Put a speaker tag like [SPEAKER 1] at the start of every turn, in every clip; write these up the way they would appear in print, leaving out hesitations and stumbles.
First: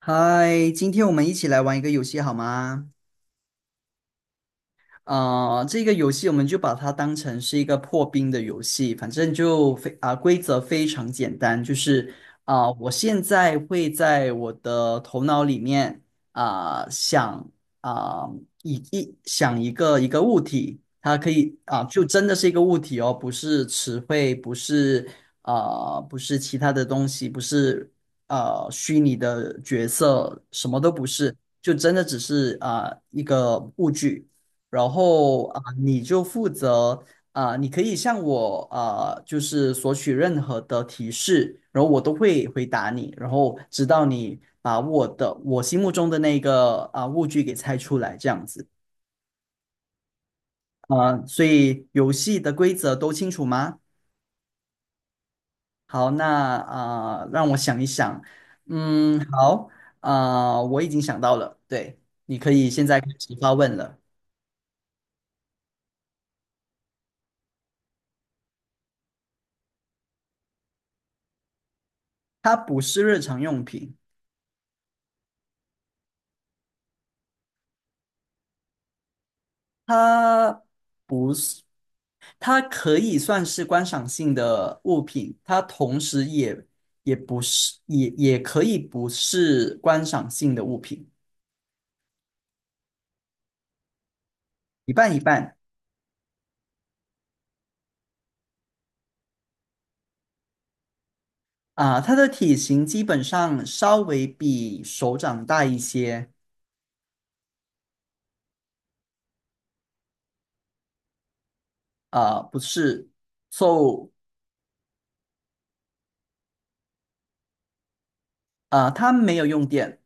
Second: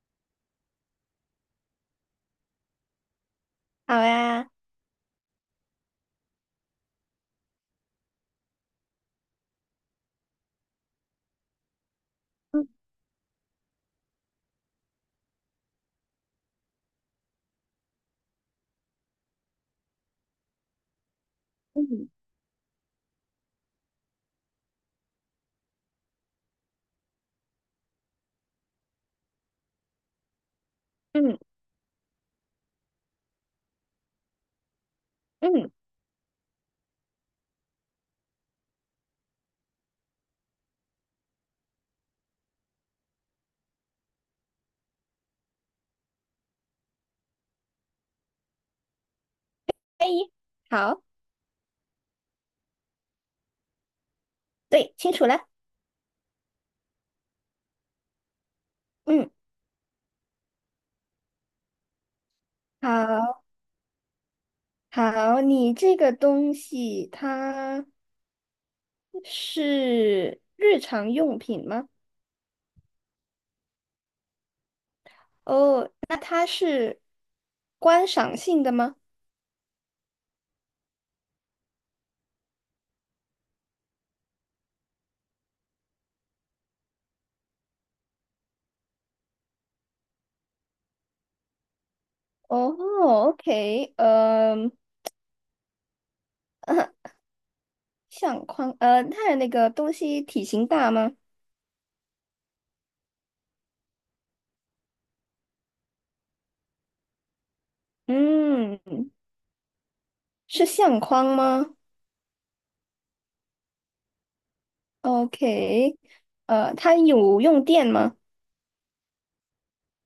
[SPEAKER 1] 嗨，今天我们一起来玩一个游戏好吗？
[SPEAKER 2] 好呀。
[SPEAKER 1] 这个游戏我们就把它当成是一个破冰的游戏，反正就非啊、规则非常简单，就是
[SPEAKER 2] 嗯
[SPEAKER 1] 我现在会在我的头脑里面啊、想啊、想一个物体，它可以就
[SPEAKER 2] 嗯
[SPEAKER 1] 真的是一个物体哦，不是词汇，不是其他的东西，不是虚拟的角色，什么都不是，
[SPEAKER 2] 嗯，
[SPEAKER 1] 就真的只是一个物具。然后
[SPEAKER 2] 嗯，
[SPEAKER 1] 你就负责，你可以向我就是索取任何的提示，然后我都会回答你，然后直到你把我心目中的那个物具给猜出来，这样子
[SPEAKER 2] 可以。好。
[SPEAKER 1] 啊、所以游戏的规则都清楚吗？
[SPEAKER 2] 对，清楚了。
[SPEAKER 1] 好，那让我想一想，嗯，
[SPEAKER 2] 嗯，
[SPEAKER 1] 好，我已经想到了，对，你可以现在开始
[SPEAKER 2] 好
[SPEAKER 1] 发问了。
[SPEAKER 2] 好，你这个东西它是日常用品吗？
[SPEAKER 1] 它不是日常用品，
[SPEAKER 2] 哦，那它是观赏性的吗？
[SPEAKER 1] 它不是。它可以算是观赏性的物品，它同时也不是，也可以不是观赏性的物品，
[SPEAKER 2] 哦，OK，
[SPEAKER 1] 一半一半
[SPEAKER 2] 相框，它的那个东西体型大吗？
[SPEAKER 1] 啊。它的体型基本上稍微比手掌大一些
[SPEAKER 2] 嗯，是相框吗
[SPEAKER 1] 啊，不是，so
[SPEAKER 2] ？OK，它有用电吗？
[SPEAKER 1] 它没有用电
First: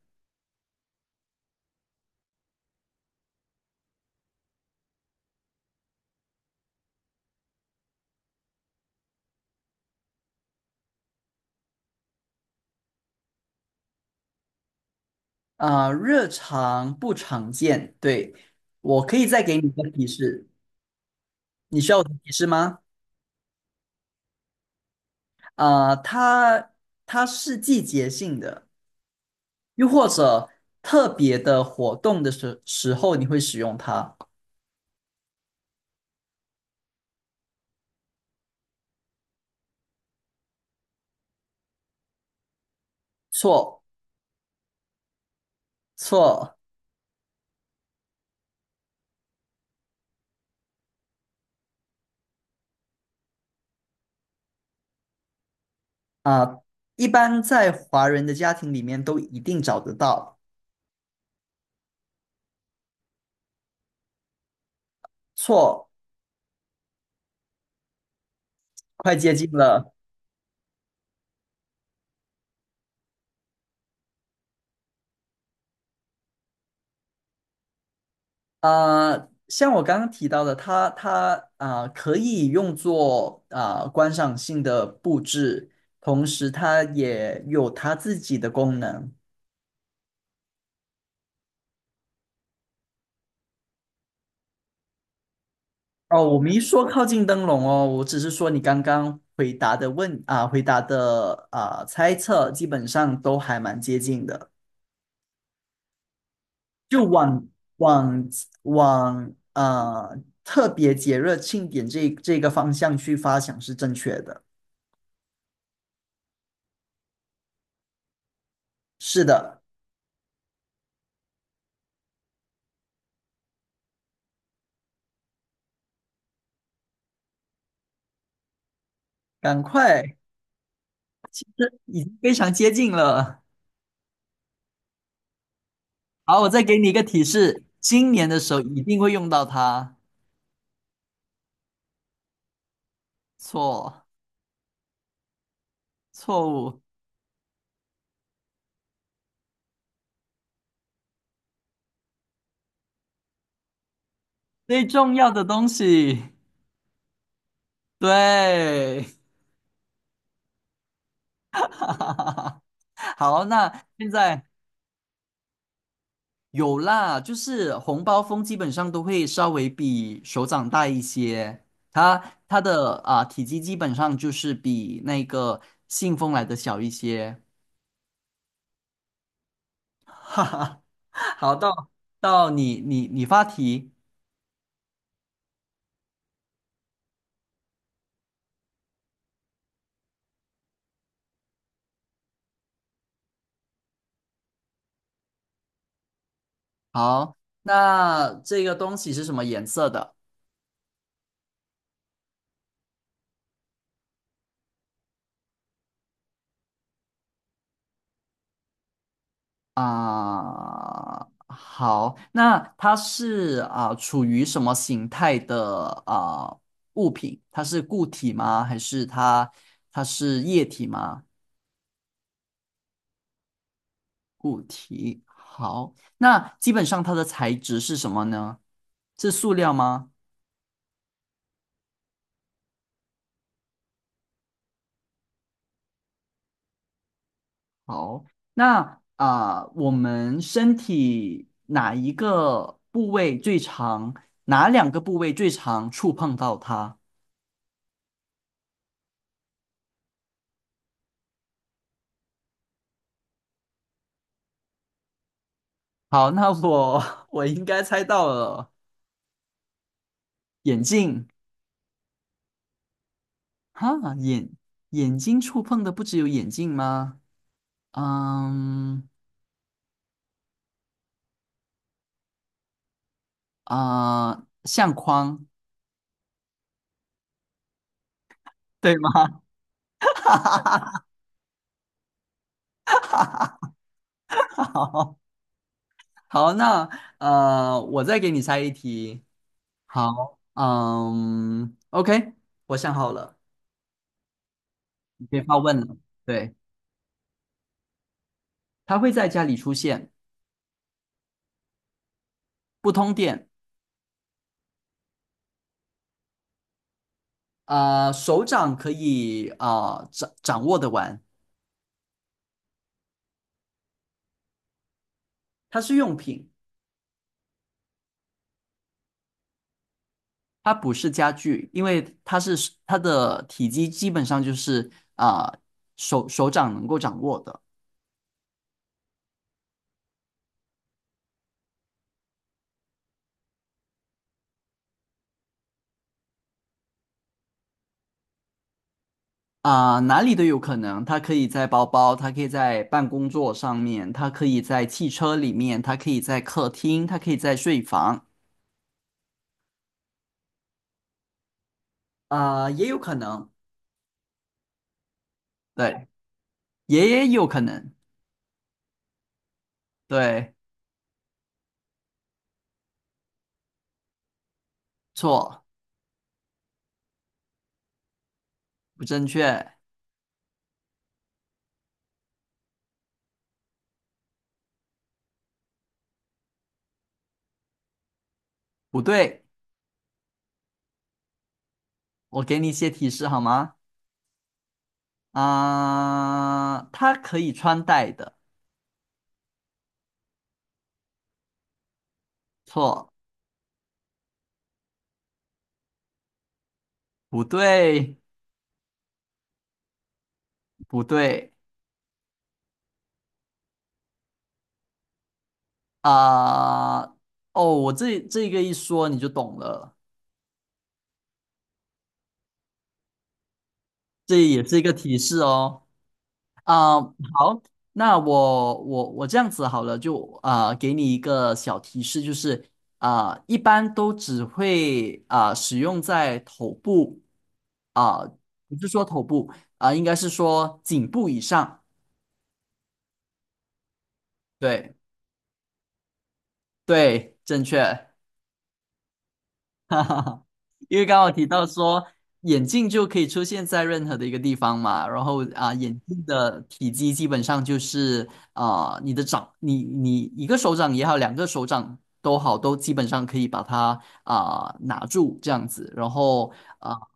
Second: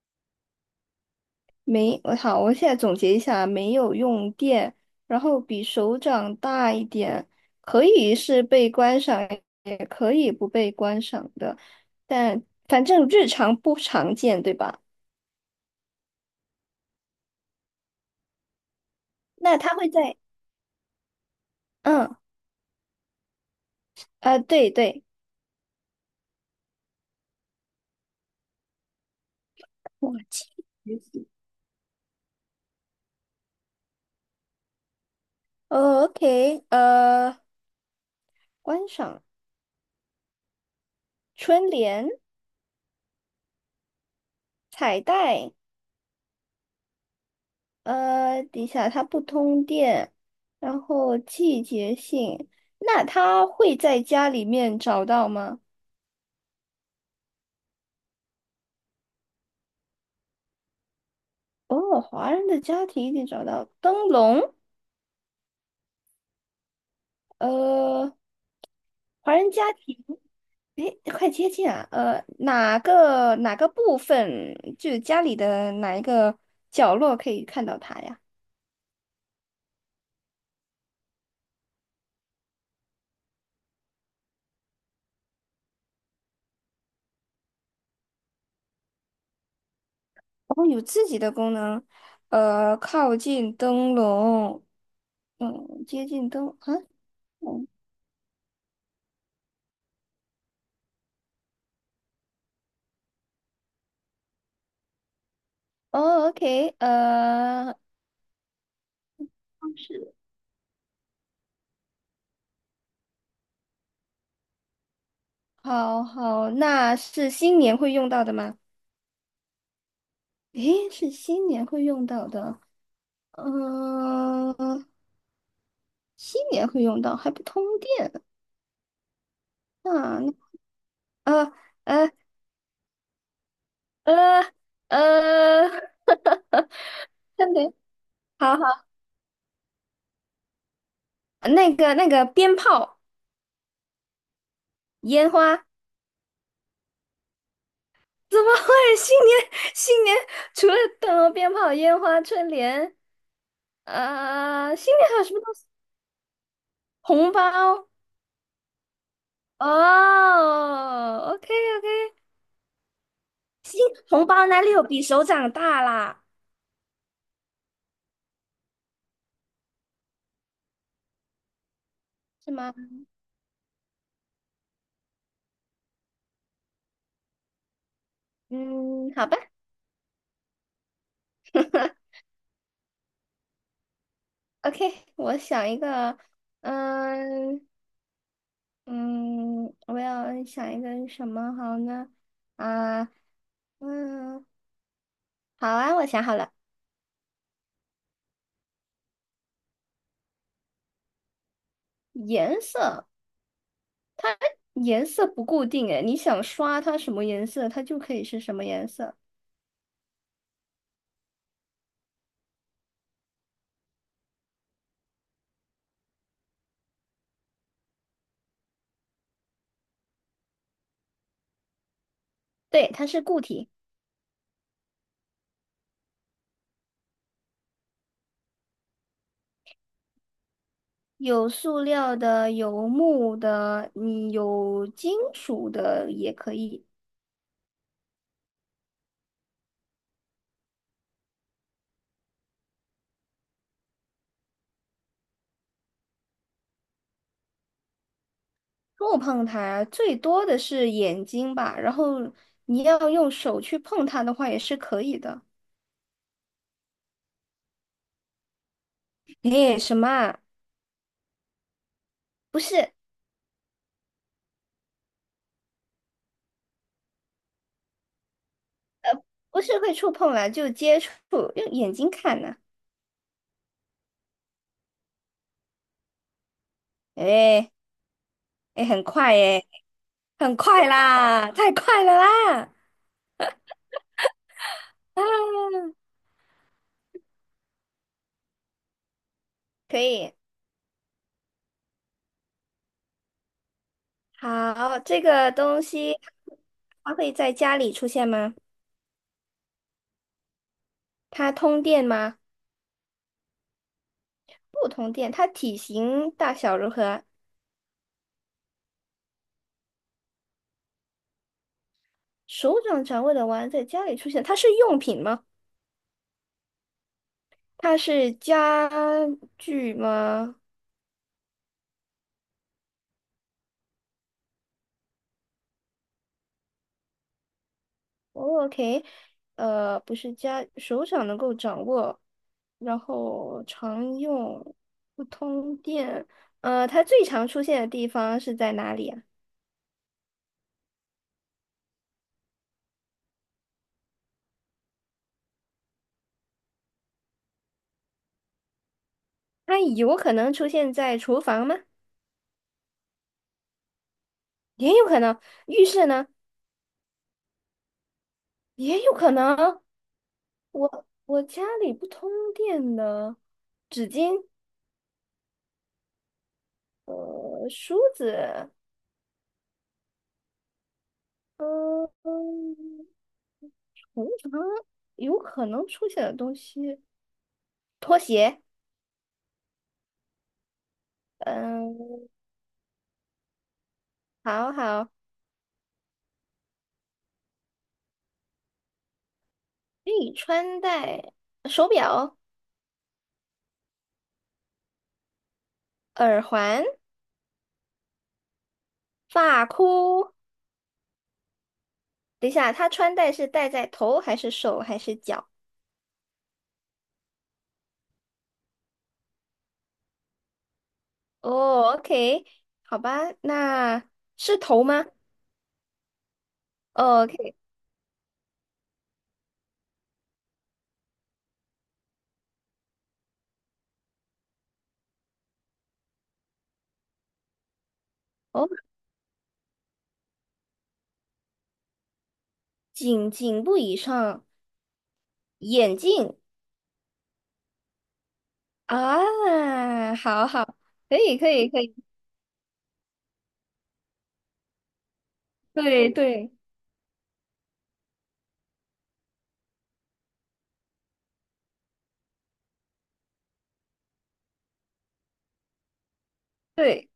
[SPEAKER 2] 没，我好，我现在总结一下，没有用电，然后比手掌大一点，可以是被观赏，也可以不被观赏的，但反正日常不常见，对吧？
[SPEAKER 1] 啊，热常不常见。对，我可以再给
[SPEAKER 2] 那
[SPEAKER 1] 你一
[SPEAKER 2] 它会
[SPEAKER 1] 个提
[SPEAKER 2] 在
[SPEAKER 1] 示，你需要我的
[SPEAKER 2] 嗯，
[SPEAKER 1] 提示吗？
[SPEAKER 2] 啊，对对，
[SPEAKER 1] 啊，它是季节性的。又或
[SPEAKER 2] 我记
[SPEAKER 1] 者特
[SPEAKER 2] 得
[SPEAKER 1] 别的活动的时候，你会使用它。
[SPEAKER 2] 哦，OK，观赏春联、
[SPEAKER 1] 错
[SPEAKER 2] 彩带。
[SPEAKER 1] 错
[SPEAKER 2] 底下它不通电，然后季节性，那它会在家里面找到吗？
[SPEAKER 1] 啊，一般在华人的家庭里面都一定找得到。
[SPEAKER 2] 哦，华人的家庭一定找到灯笼。
[SPEAKER 1] 错，
[SPEAKER 2] 呃，
[SPEAKER 1] 快接
[SPEAKER 2] 华
[SPEAKER 1] 近
[SPEAKER 2] 人家
[SPEAKER 1] 了。
[SPEAKER 2] 庭，诶，快接近啊。呃，哪个部分，就是家里的哪一个角落可以看到它呀？
[SPEAKER 1] 像我刚刚提到的，它可以用作观赏性的布置，同时它也有它自己的功能。
[SPEAKER 2] 然后有自己的功能。靠近灯笼，嗯，接
[SPEAKER 1] 哦，
[SPEAKER 2] 近
[SPEAKER 1] 我
[SPEAKER 2] 灯
[SPEAKER 1] 没
[SPEAKER 2] 啊。
[SPEAKER 1] 说靠近灯笼
[SPEAKER 2] 嗯
[SPEAKER 1] 哦，我只是说你刚刚回答的猜测基本上都还蛮接近的，
[SPEAKER 2] 哦，OK，
[SPEAKER 1] 就往往
[SPEAKER 2] 是。
[SPEAKER 1] 特别节日庆典这个方向去发想是正确的。
[SPEAKER 2] 好好，那是新年会用到的吗？
[SPEAKER 1] 是的，
[SPEAKER 2] 诶，是新年会用到的。嗯、新年会用到，还不通电。
[SPEAKER 1] 赶快，
[SPEAKER 2] 那那呃
[SPEAKER 1] 这已
[SPEAKER 2] 呃
[SPEAKER 1] 经非常接近了。
[SPEAKER 2] 呃呃，
[SPEAKER 1] 好，我再给你一个提
[SPEAKER 2] 等
[SPEAKER 1] 示，
[SPEAKER 2] 等，
[SPEAKER 1] 今年的时
[SPEAKER 2] 好
[SPEAKER 1] 候一
[SPEAKER 2] 好，
[SPEAKER 1] 定会用到它。
[SPEAKER 2] 那个那个鞭炮、
[SPEAKER 1] 错，
[SPEAKER 2] 烟花，
[SPEAKER 1] 错误，
[SPEAKER 2] 怎么会新年除了等鞭炮、烟花、春联，呃，
[SPEAKER 1] 最
[SPEAKER 2] 新年
[SPEAKER 1] 重
[SPEAKER 2] 还有
[SPEAKER 1] 要
[SPEAKER 2] 什么
[SPEAKER 1] 的
[SPEAKER 2] 东西？
[SPEAKER 1] 东西，
[SPEAKER 2] 红包。
[SPEAKER 1] 对。
[SPEAKER 2] 哦，OK。 OK。
[SPEAKER 1] 好，
[SPEAKER 2] 金
[SPEAKER 1] 那现
[SPEAKER 2] 红包
[SPEAKER 1] 在
[SPEAKER 2] 哪里有比手掌大啦？
[SPEAKER 1] 有啦，就是红包风基本上都会稍微比手掌大一些，它
[SPEAKER 2] 是
[SPEAKER 1] 它
[SPEAKER 2] 吗？
[SPEAKER 1] 的体积基本上就是比那个信封来的小一些。
[SPEAKER 2] 嗯，好吧。
[SPEAKER 1] 哈哈，好，到 到你发题，
[SPEAKER 2] OK，我想一个。嗯嗯，我要想一个什么好呢？啊，嗯，好啊，我想好了。
[SPEAKER 1] 好，那这个东西是什么颜色的？
[SPEAKER 2] 颜色，颜色不固定诶，你想刷它什么颜色，它就可以是什么颜色。
[SPEAKER 1] 好，那它是处于什么形态的物品？它是固体吗？还是它是液体吗？
[SPEAKER 2] 对，它是固体。
[SPEAKER 1] 固体。好，那基本上它的材质是什么呢？是塑料吗？
[SPEAKER 2] 有塑料的，有木的，有金属的也可以。
[SPEAKER 1] 好，那我们身体哪一个部位最长？哪两个部位最长？触碰到它？
[SPEAKER 2] 触碰它最多的是眼睛吧，然后你要用手去碰它的话也是可以的。
[SPEAKER 1] 好，那我 我应该猜到了。
[SPEAKER 2] 诶，什么啊？
[SPEAKER 1] 眼镜，
[SPEAKER 2] 不是，
[SPEAKER 1] 哈，眼睛触碰的不只有眼镜吗？嗯
[SPEAKER 2] 不是会触碰啦，就接触，用眼睛看呢、
[SPEAKER 1] 相框，
[SPEAKER 2] 诶，
[SPEAKER 1] 对
[SPEAKER 2] 很快
[SPEAKER 1] 吗？
[SPEAKER 2] 诶，很快啦，太快了啦！
[SPEAKER 1] 好，
[SPEAKER 2] 啊，
[SPEAKER 1] 好，那我再给你猜一题。
[SPEAKER 2] 可以。
[SPEAKER 1] 好，嗯，OK，我想好了，
[SPEAKER 2] 好，这
[SPEAKER 1] 你可以
[SPEAKER 2] 个
[SPEAKER 1] 发问
[SPEAKER 2] 东
[SPEAKER 1] 了。
[SPEAKER 2] 西
[SPEAKER 1] 对，
[SPEAKER 2] 它会在家里出现吗？
[SPEAKER 1] 它会在家里出现，
[SPEAKER 2] 它通电吗？
[SPEAKER 1] 不通电。
[SPEAKER 2] 不通电。它体型大小如何啊？
[SPEAKER 1] 手掌可以掌握的玩，
[SPEAKER 2] 手掌掌握的玩在家里出现，它是用品吗？
[SPEAKER 1] 它是用品。
[SPEAKER 2] 它是家具吗？
[SPEAKER 1] 它不是家具，因为它的体积基本上就是手掌能够掌握的。
[SPEAKER 2] 哦，OK，呃，不是家，手掌能够掌握，然后常用，不通电。它最常出现的地方是在哪里啊？
[SPEAKER 1] 哪里都有可能。它可以在包包，它可以在办公桌上面，它可以在汽车里面，它可以在客厅，它可以在睡房，
[SPEAKER 2] 它有可能出现在厨房吗？
[SPEAKER 1] 啊，也有可能，
[SPEAKER 2] 也有可能。浴
[SPEAKER 1] 对，
[SPEAKER 2] 室呢？
[SPEAKER 1] 也有可能，
[SPEAKER 2] 也有可能。
[SPEAKER 1] 对，
[SPEAKER 2] 我家里不通电的，纸巾、
[SPEAKER 1] 错，
[SPEAKER 2] 梳子，
[SPEAKER 1] 不正确，
[SPEAKER 2] 嗯嗯，通常有可能出现的东西。拖鞋。
[SPEAKER 1] 不对，
[SPEAKER 2] 嗯，
[SPEAKER 1] 我给你一些提示好吗？
[SPEAKER 2] 好好，可
[SPEAKER 1] 它可以穿戴的，
[SPEAKER 2] 以穿戴手表、
[SPEAKER 1] 错，
[SPEAKER 2] 耳环、
[SPEAKER 1] 不对。
[SPEAKER 2] 发箍。
[SPEAKER 1] 不对
[SPEAKER 2] 等一下，他穿戴是戴在头还是手还是脚？
[SPEAKER 1] 啊、哦，我这个一说你就懂了，
[SPEAKER 2] 哦，OK，好吧，那
[SPEAKER 1] 这
[SPEAKER 2] 是
[SPEAKER 1] 也是一
[SPEAKER 2] 头
[SPEAKER 1] 个
[SPEAKER 2] 吗？
[SPEAKER 1] 提示哦。
[SPEAKER 2] 哦，OK，
[SPEAKER 1] 好，那我这样子好了，就给你一个小提示，就是一般都只会使用在头部，啊、
[SPEAKER 2] 哦，
[SPEAKER 1] 不是说头部，应该是说颈部以上。
[SPEAKER 2] 颈部以上，
[SPEAKER 1] 对
[SPEAKER 2] 眼镜。
[SPEAKER 1] 对，正确。哈
[SPEAKER 2] 啊，
[SPEAKER 1] 哈哈，
[SPEAKER 2] 好好，
[SPEAKER 1] 因为
[SPEAKER 2] 可
[SPEAKER 1] 刚好
[SPEAKER 2] 以
[SPEAKER 1] 提
[SPEAKER 2] 可
[SPEAKER 1] 到
[SPEAKER 2] 以可以，
[SPEAKER 1] 说眼镜就可以出现在任何的一个地方嘛，然后眼
[SPEAKER 2] 对
[SPEAKER 1] 镜
[SPEAKER 2] 对
[SPEAKER 1] 的体积基本上就是你一个手掌也好，两个手掌都好，都基本上可以把它拿住这样子，然后啊。
[SPEAKER 2] 对，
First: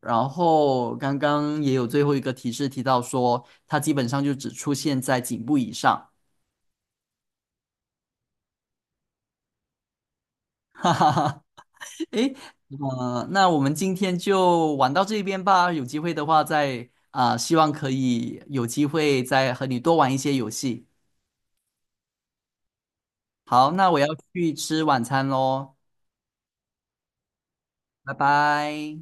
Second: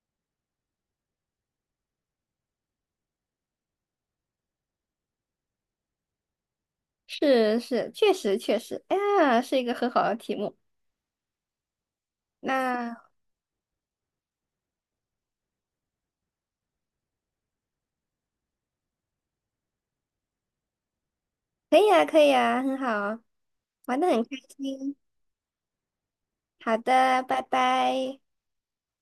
[SPEAKER 1] 然后刚刚也有最后一个提示提到说，它基本上就只出现在颈部以上。
[SPEAKER 2] 是是，确实确实，哎呀，是一个很好的题目。
[SPEAKER 1] 诶，
[SPEAKER 2] 那
[SPEAKER 1] 那我们今天就玩到这边吧。有机会的话再，希望可以有机会再和你多玩一些游戏。
[SPEAKER 2] 可以啊，可以啊，很好啊。
[SPEAKER 1] 好，那我
[SPEAKER 2] 玩
[SPEAKER 1] 要
[SPEAKER 2] 得很开
[SPEAKER 1] 去吃
[SPEAKER 2] 心。
[SPEAKER 1] 晚餐喽，
[SPEAKER 2] 好的，拜
[SPEAKER 1] 拜
[SPEAKER 2] 拜。
[SPEAKER 1] 拜。